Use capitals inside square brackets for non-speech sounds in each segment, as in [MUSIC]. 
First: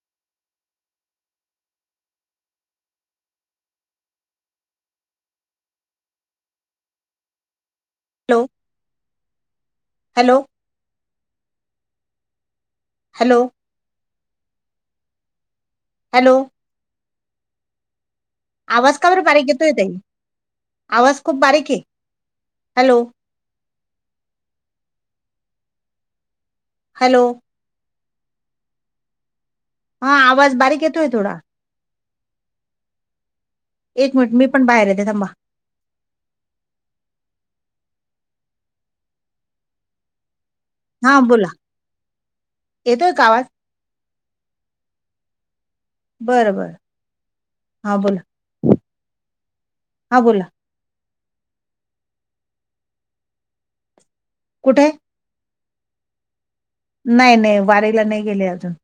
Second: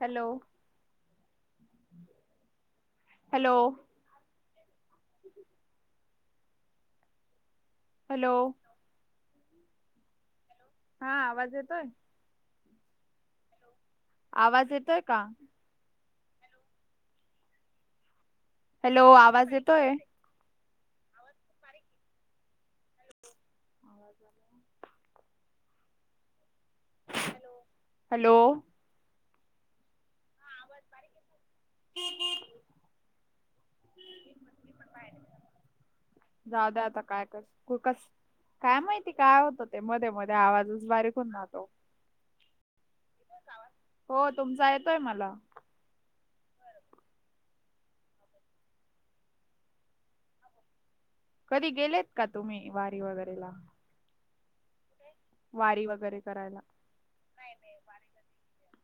Hello hello hello लो hello हा आवाज येतोय. हॅलो आवाज येतोय का? हॅलो आवाज का बर बारीक येतोय ताई, आवाज खूप बारीक ये हॅलो आवाज आल्या हॅलो हॅलो हा आवाज बारीक येतोय थोडा. एक मिनिट मी पण बाहेर येते थांबा. जाऊ द्या आता काय कर खूकच काय माहिती काय होतं ते मध्ये मध्ये आवाजच बारीक हा होऊन बोला जातो. येतोय का आवाज? हो तुमचा येतोय मला बरं बरं हां बोला हां बोला कधी गेलेत का तुम्ही वारी वगैरेला कुठे? वारी वगैरे करायला नाय नाय वारी ला नाय गेले अजून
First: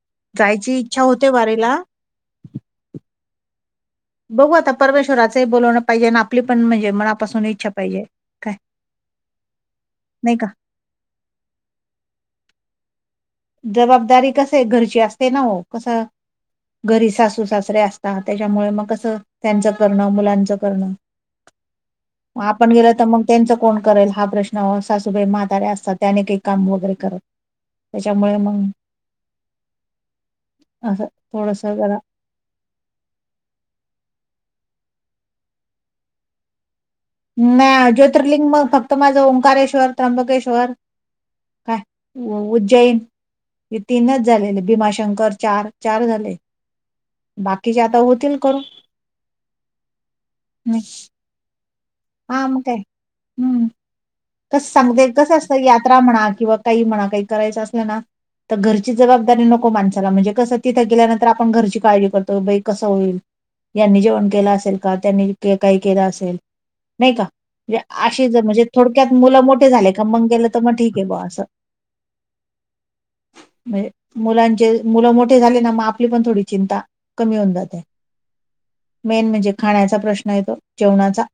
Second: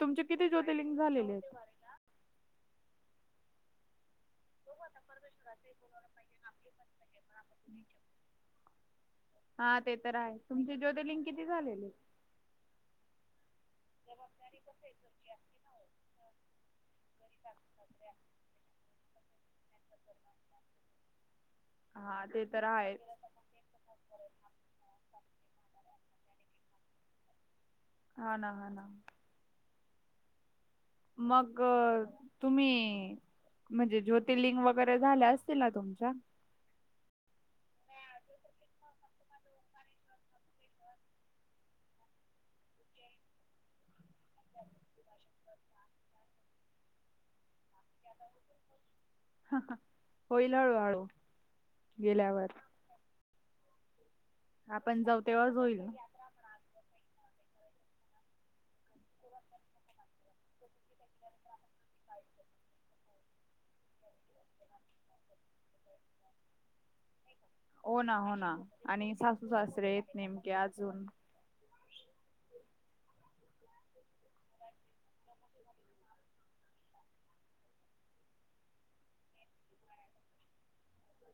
तुमचे किती जायची ज्योतर्लिंंग इच्छा होते झालेले आहेत? वारीला बघू आता परमेश्वराचंही बोलवणं पाहिजे आणं आपली पण म्हणजे मनापासून इच्छा पाहिजे काय? हा ते तर नाही हाय का तुमचे ज्योतिलिंग किती झालेले. जबाबदारी कस आहे? घरची असते ना हो कसं? घरी सासूर सासरे असतात. त्याच्यामुळे मग कसं? त्यांचं करणं. मुलांचं करणं. हा म ते आपण गेला आहेच. तर मग- त्यांच कोण करेल? हा प्रश्न. सासूबाई म्हाताऱ्या असतात. त्या नाही काही काम वगैरे करत. हा त्याच्यामुळे ना. मग हा ना. असं थोडस मग- जरा तुम्ही म्हणजे ज्योतिर्लिंग वगैरे झाले असतील ना तुमच? नाही. ज्योतिर्लिंग मग फक्त माझं ओंकारेश्वर, त्र्यंबकेश्वर. काय उज्जैन. हे तीनच झालेय. भीमाशंकर चार. चार झाले. बाकीचे आता होतील करू. होईल हळूहळू हा. गेल्यावर म काय? हम्म. कस आपण सांगते. जाऊ कसं तेव्हाच असतं होईल. यात्रा म्हणा किंवा काही म्हणा काही करायचं असल ना? तर घरची जबाबदारी नको माणसाला. म्हणजे कसं? तिथं गेल्यानंतर आपण घरची काळजी करतो. बाई कसं होईल? ह्यांनी जेवण केलं असेल का? त्यांनी काही केलं असेल नाही का? म्हणजे हो ना अशे हो ज ना म्हणजे थोडक्यात आणि मुलं सासू मोठे सासरे झाले का आहेत मग गेलं नेमके तर मग ठीक अजून आहे. ब्वा असं. [INAUDIBLE] म्हणजे मुलांचे, मुलं मोठे झाले ना? मग आपली पण थोडी चिंता- कमी होऊन जाते. मेन म्हणजे खाण्याचा प्रश्न येतो जेवणाचा.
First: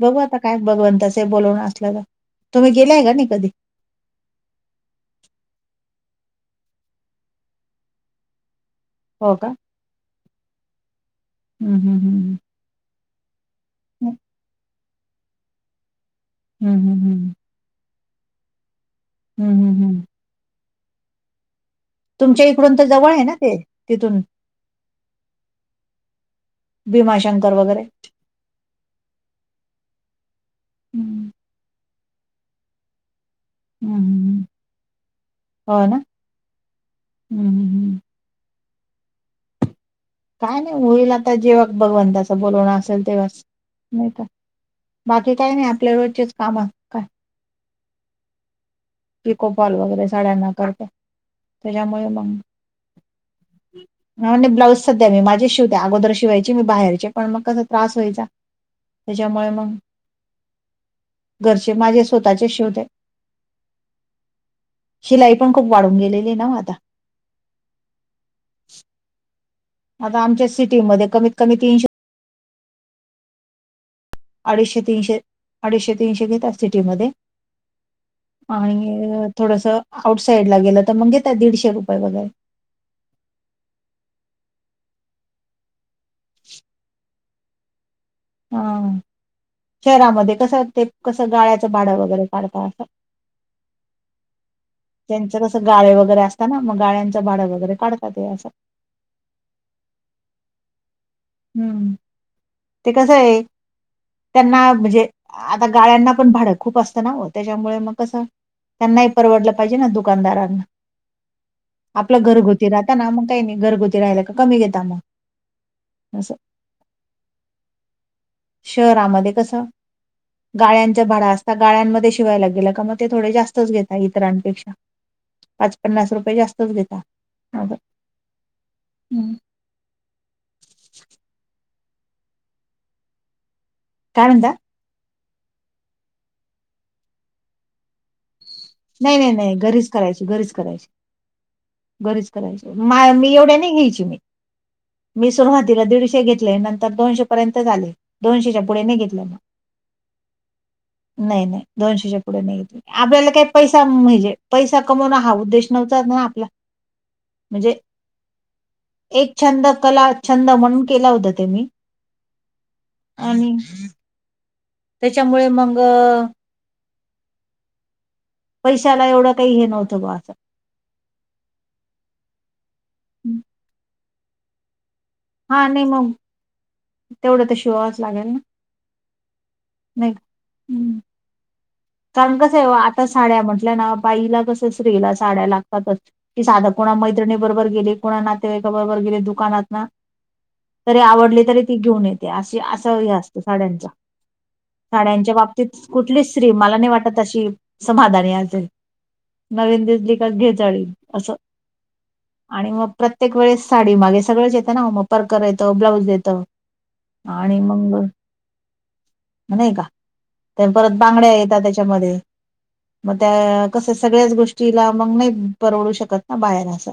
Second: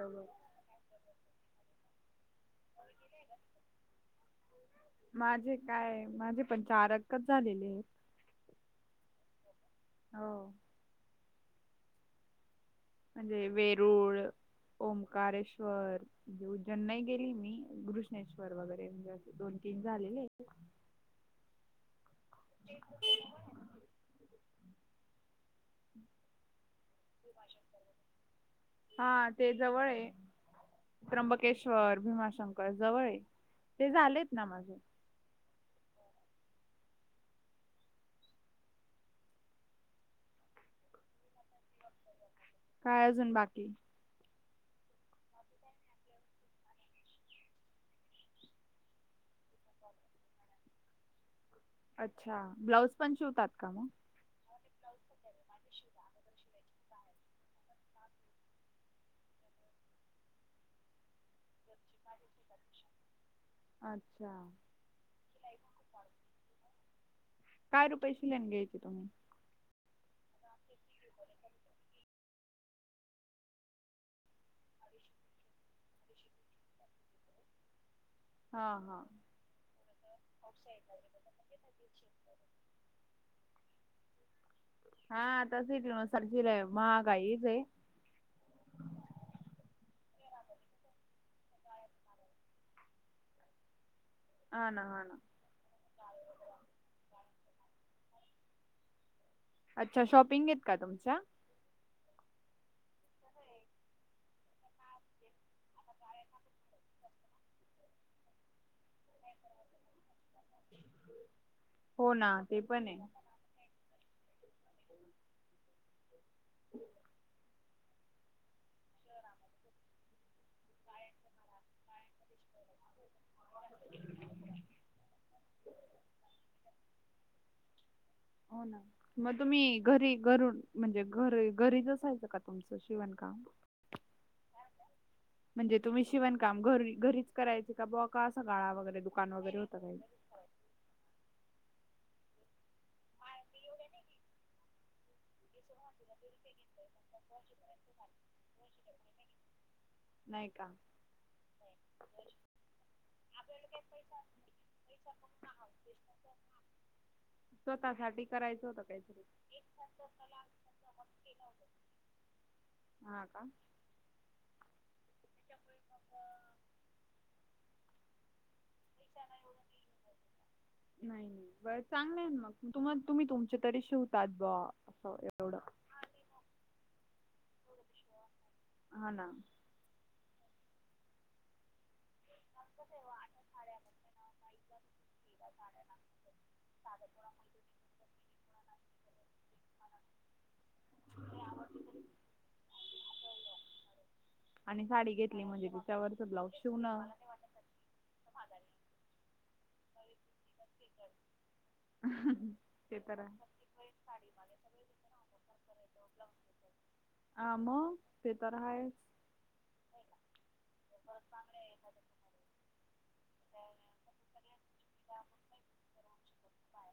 बघू आता काय भगवंताच बोलावणं असलं तर. तुम्ही गेलाय का नाही कधी? माझे काय? माझे पण चारच [UNINTELLIGIBLE] झालेलेय. हो का? हो. हम्. हम. हम्. म्हणजे वेरुळ, ओंकारेश्वर. भु हं, जन हं, नाही गेलीए हं. मी. -नेश्वर वगैरे म्हणजे असे हं, दोन हं, तीन हं. झालेलेए. तुमच्या इकडून तर जवळ आहे ना ते? तिथून. भीमाशंकर वगैरे? हा. ते जवळ आहे. हं. त्र्यंबकेश्वर, भीमाशंकर. जवळ ए. हं, ते हं. झालेत हं. ना माझे. हो ना? हं. हं. काय नाही. होईल आता जेव्हा भगवंताचं बोलवणं काय असेल अजून तेव्हाच. बाकी नाही का? बाकी काही नाही आपले रोजचेच कामं. काय पिको फॉल वगैरे साडयांना करते. त्याच्यामुळे अच्छा. ब्लाऊज पण शिवतात का मग? ह नाही ब्लाउज सध्या मी माझेच शिवते. अगोदर शिवायची मी बाहेरचे पण मग कस त्रास व्हायचा. त्याच्यामुळे मंग, घरचे माझे स्वतःचेच शिवते. अच्छा. शिलाई पण खूप वाढून गेलेली ए ना हो आता? काय [UNINTELLIGIBLE] तुम्ही? आता आमच्या सिटीमध्ये कमीत कमी तीनशे- अडीचशे तीनशे. अडीचशे तीनशे घेतात सिटी मध्ये. हा हा आणि थोडस, आउट साइड ला गेलं तर, मग घेता दीडशे रुपये वगैरे. हा. तसच ना म [UNINTELLIGIBLE] महागाईच आहे. हा. शहरामध्ये कसं ते कसं गाळ्याचं भाडं वगैरे काढता असं. आ ना. हा ना त्यांच कसं गाळे वगैरे असता ना, मग गाळ्यांचं भाडं वगैरे काढतात असं. अच्छा शॉपिंग येत का तुमच्या? हुं. ते कसं आहे? त्यांना म्हणजे आता गाळ्यांना पण भाडं खूप असतं ना ओ, त्याच्यामुळे मग कसं? त्यांनाही परवडलं पाहिजे ना दुकानदारांना, हो आपलं ना ते घरगुती पण राहता आहे ना मग. काही नाही घरगुती राहियला का, कमी घेता मग. आसं. [INAUDIBLE] शहरामध्ये कसं? गाळ्यांच्या भाडा असता, गाळ्यांमध्ये शिवायला गेल का मग ते थोडे जास्तच घेता इतरांपेक्षा, पाच पन्नास रुपये जास्त च घेता माग. हो ना म तुम्ही घरी घरुन म्हणजे घरी घरीच असायचं का तुमचं शिवणकाम? काय म्हणता? म्हणजे तुम्ही शिवणकाम घरी घरीच करायचे का बॉक् का आस गाळा? वगैरे नाही नाही दुकान नाही वगैरे होतं घरीच काही? करायची, घरीच करायची. घरीच करायची, मा मी एवढ्या नाही घ्यायची मी. मी सुरुवातीला दीडशे घेतले, नंतर दोनशे पर्यंत झाले. दोनशेच्या पुढे नाही घेतलं मग. नाही का? नाही नाही दोनशेच्या पुढे नाही घेतले. आपल्याला काय पैसा म्हणजे पैसा कमवण हा उद्देश नव्हताच ना आपला. [INAUDIBLE] म्हणजे स्वतःसाठी करायचं होतं काहीतरी? एक छंद, कला छंद म्हणून केला होत ते मी. [INAUDIBLE] हा का आणि तेच्यामुळे मंग. पैशाला एवढं काही, हे नव्हतं बा आसं. नाही नाही बर चांगलंय ना मग, तुम्हा तुम्ही तुमचे तरी शिवतात बा अस. हा नाही मग, तेवढं तर शिवावच लागेल ना. हा ना. नाही का? हूम. काम कसं हाय ओ, आता साड्या म्हटल्या ना बाईला कस त स्त्रीला साड्या लागतातच, की साध कोणा मैत्रीणी बरोबर गेली कोणा नातेवायका बरोबर गेली दुकानात ना तरी आवडली तरी ती घेऊन येते, आ आस असं हे असतं साड्यांच. आणि साडी साड्यांच्या घेतली म्हणजे बाबतीत तिच्यावरच कुठलीच स्त्री ब्लाऊज मला नाही शिवणं वाटत अशी समाधानी असेल, नवीन दिसली की घे साडी, असं आणि मग ते तर आहे प्रत्येक वेळेस साडी मागे सगळंच येतना मग. परकर येत, ब्लाऊज येत हा आणि मंग मग ते तर आहेच नाही का? परत बांगड्या येतात त्याच्यामध्ये म त्या कस सगळ्याच गोष्टीला मग नाही परवडू शकत ना बाहेर आसं.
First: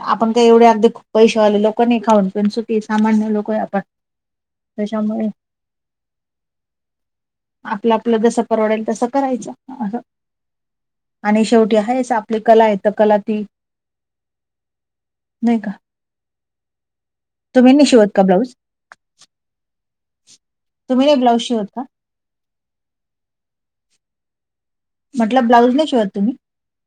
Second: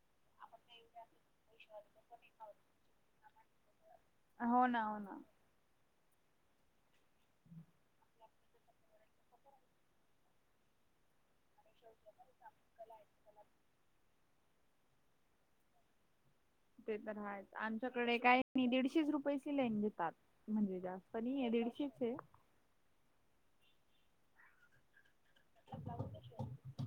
आपण काय एवढे अगदी खुप पैसे वाले लोक नाही, खाऊन पिउन सुखी सामान्य लोक हाये आपन? हो ना. हो ना. आपलं आपलं जसं परवडेल तसं करायचं असं. आणि शेवटी आहेच. आपली कला आहे, तर कला ती नाही का. ते तर आहे. तुम्ही नाही शिवत आमच्याकडे का काही ब्लाऊज नाही दीडशेच रुपये शिलाई घेतात. म्हणजे तुम्ही जास्त नाही ब्लाऊज आहे. शिवत का दीडशेच आहे. म्हटलं ब्लाऊज नाही शिवत तुम्ही?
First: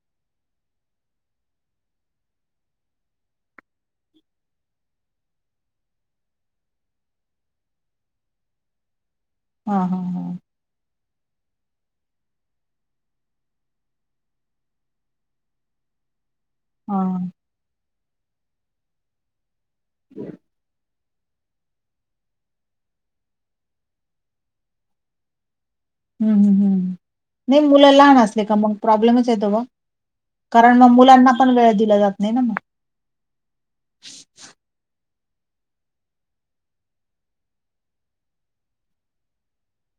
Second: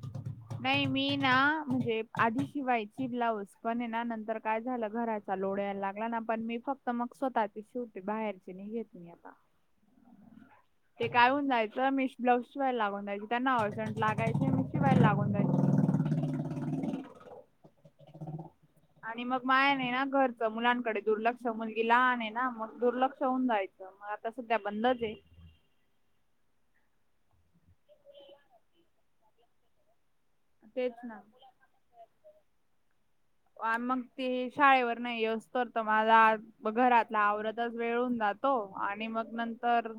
[INAUDIBLE] नाही मी ना म्हणजे आधी शिवायची ब्लाऊज पण आहे ना नंतर काय झालं घरात लोड यायला लागला ना. पण मी फक्त मग स्वतःचीच शिवते बाहेरची नाही घेत मी आता. हां हां हां. ते काय होऊन जायचं. मीश ब्लाउज शिवाय लावून राहिली त्यांना अर्जंट लागायची मि शिवायला लागून जायची. हा. आणि मग माया नाही ना. घरच मुलांकडे दुर्लक्ष मुलगी लहान आहे ना. मग दुर्लक्ष होऊन जायचं मग आता सध्या बंदच आहे. हम् हम हम् नाही मुलं लहान असले का मग प्रॉब्लेमच येतो गं. कारण मग तेच ना. मुलांना पण वेळ दिला जात नाही ना मग, आम्ही मग ते शाळेवरन येईस्तोवर तुम्हाला मग घरातला आवरतच वेळ होऊन जातो आणि मग नंतर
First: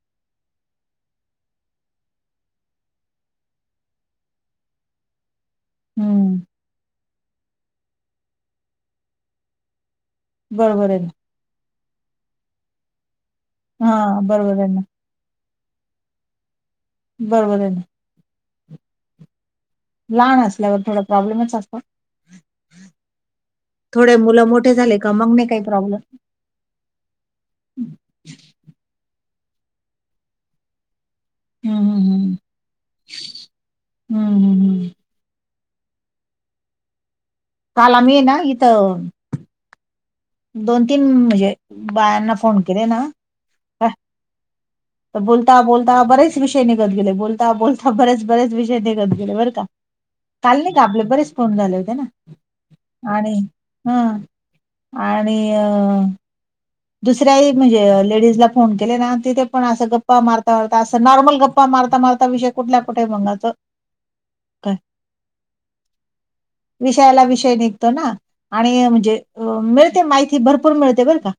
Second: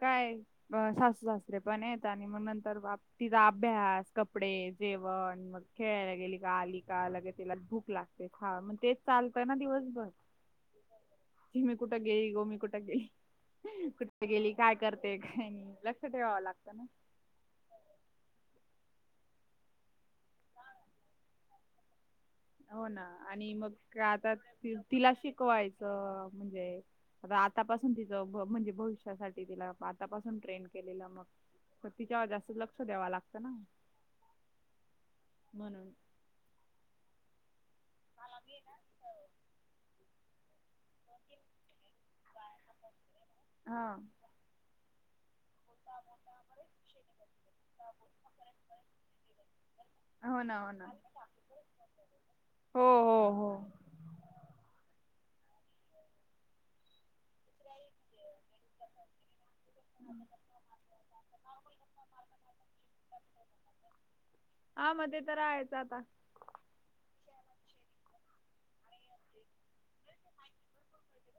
काय अ सासू सासरे पण आहेत. आणि मग नंतर बा तिचा अभ्यास, कपडे, जेवण मग खेळायला गेली हम्म का. आली का. लगेच तीला भूक लागते. हा मग तेच चालतय ना दिवसभर. बरोबर आहे. की मी कुठं गेली. गो मी कुठं गेली. हा कुठे गेली बरोबर आहे काय ना कर ते का लक्ष ठेवावं लागतं ना. बरोबर आहे ना. लहान असल्यावर थोडा प्रॉब्लेमच असतो. हो ना आणि मग थोडे आता मुलं मोठे झाले तिला का मग नाही काही प्रॉब्लेम. शिकवायचं म्हणजे, आता आतापासून तिचं म्हणजे भविष्यासाठी तिला आतापासून ट्रेन केलेलं मग, तर हम्म तिच्यावर हम्म जास्त लक्ष द्याव लागतं ना. हम्म हम्म हम्म म्हणून, काल आम्ही ना इथं. दोन तीन म्हणजे बायांना फोन केले ना. हा. बोलता बोलता बरेच विषय निघत गेले. बोलता बोलता बरेच बरेच विषय निघत गेले बरं का. हो ना काल हो नाही का. ना आपले बरेच फोन झाले होते ना. हो हो आणि हो हम आणि अ दुसऱ्याही म्हणजे लेडीजला फोन केले ना. तिथे पण असं गप्पा मारता मारता असं नॉर्मल गप्पा मारता मारता विषय कुठल्या कुठे मग अस. हा मग ते तर हायचं आता. विषयाला विषय निघतो ना. आणि म्हणजे, मिळते माहिती भरपूर मिळते बर का.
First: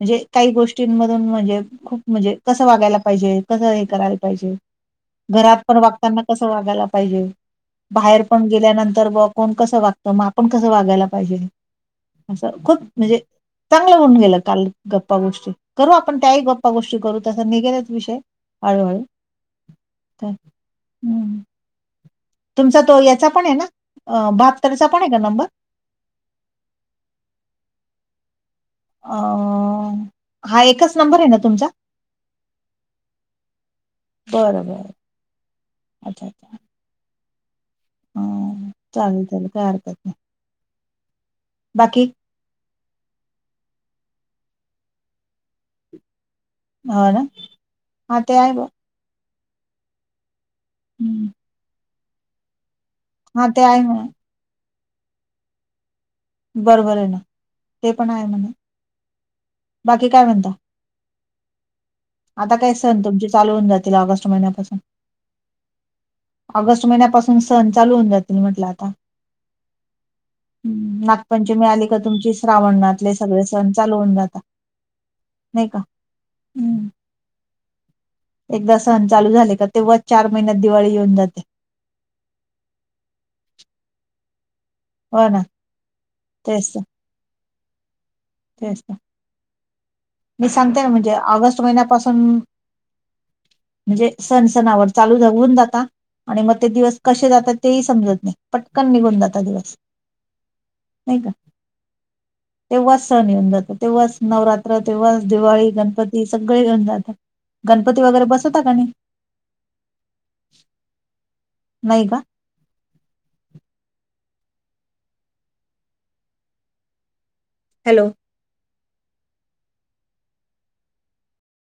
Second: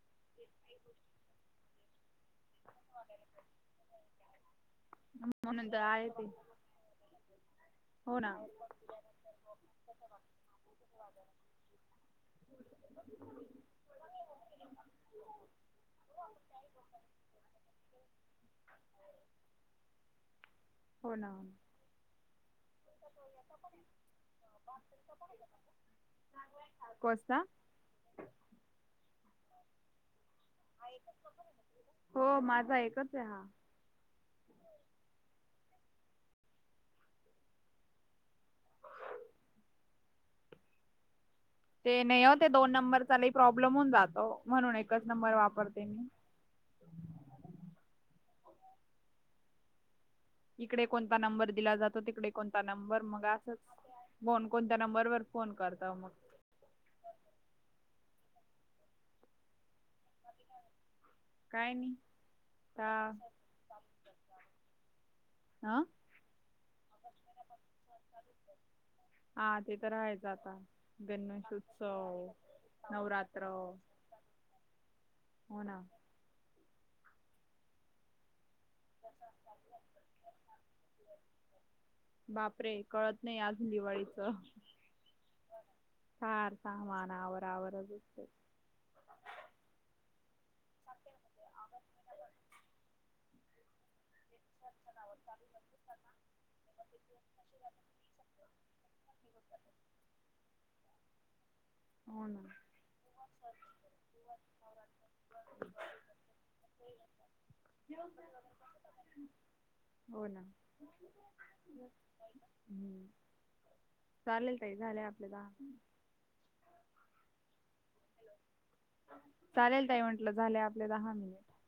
म्हणजे काही गोष्टींमधून म्हणजे खूप म्हणजे, कसं वागायला पाहिजे. कसं हे करायला पाहिजे. घरात म्हणून पण तर आहे वागताना ते कसं वागायला पाहिजे. हो बाहेर ना पण गेल्यानंतर ब कोण कस वाग त, तर मग आपण कसं वागायला पाहिजे. असं खूप म्हणजे चांगलं होऊन गेलं. काल गप्पा गोष्टी. करू आपण त्याही गप्पा गोष्टी करू तसा निघेलाच विषय. अगं बाई, तर. हो ना. तुमचा तो याचा पण आहे ना, बहात्तर चा पण आहे का नंबर? कोस्ता? अअअअ. हो माझा एकच आहे हा. बरं, बरं अच्छा -अच्छा. ह, म चालेल- चालेल काय हरकत नाही. ते बाकी नाही हो, ते दोन नंबरचा लई प्रॉब्लेम होऊन जातो. म्हणून एकच नंबर वापरते मी. हा ना, हा ते आहे ब. इकडे कोणता नंबर दिला जातो, तिकडे कोणता नंबर मग हा असंच ते आहे म्हणा कोण कोणत्या नंबरवर फोन करत मग. बरोबर आहे ना, ते पण आहे म्हणा, बाकी काय म्हणता? काय आणि? आता काय सण, तुमचे चालु होऊन जातील ऑगस्ट महिन्यापासून आ. ऑगस्ट महिन्यापासून सण चालू होऊन जातील म्हटलं आता. हा ते तर राहायचं आता हम्म, नागपंचमी आली का गणेशोत्सव तुमची श्रावणातले सगळे नवरात्र सण चालु होऊन जाता. हो नाही ना का? एकदा सण चालू झाले का, तेव्हा चार महिन्यात दिवाळी येऊन जाते. बापरे! कळत नाही आजून दिवाळीच, हो ना फार तेच तर, सामान आवारा-आवर नुसतं. तेच ते. मी सांगते ना म्हणजे, ऑगस्ट महिन्यापासून म्हणजे सण -सणावर चालू हूंन जाता, आणि मग ते दिवस, कसे जातात तेही समजत नाही. पटकन निघून जाता दिवस, नाही का? हो ना. तेव्हाच येऊन जात, तेव्हाच नवरात्र, तेव्हाच दिवाळी, गणपती सगळे येऊन जातात. गणपती वगैरे बसवता का नाही? हो ना. नाही का? हम्म, चालेल ताई, झालंय आपल कामं. हॅलो. चालेल ताई म्हटलं झालय आपले दहा मिनिट.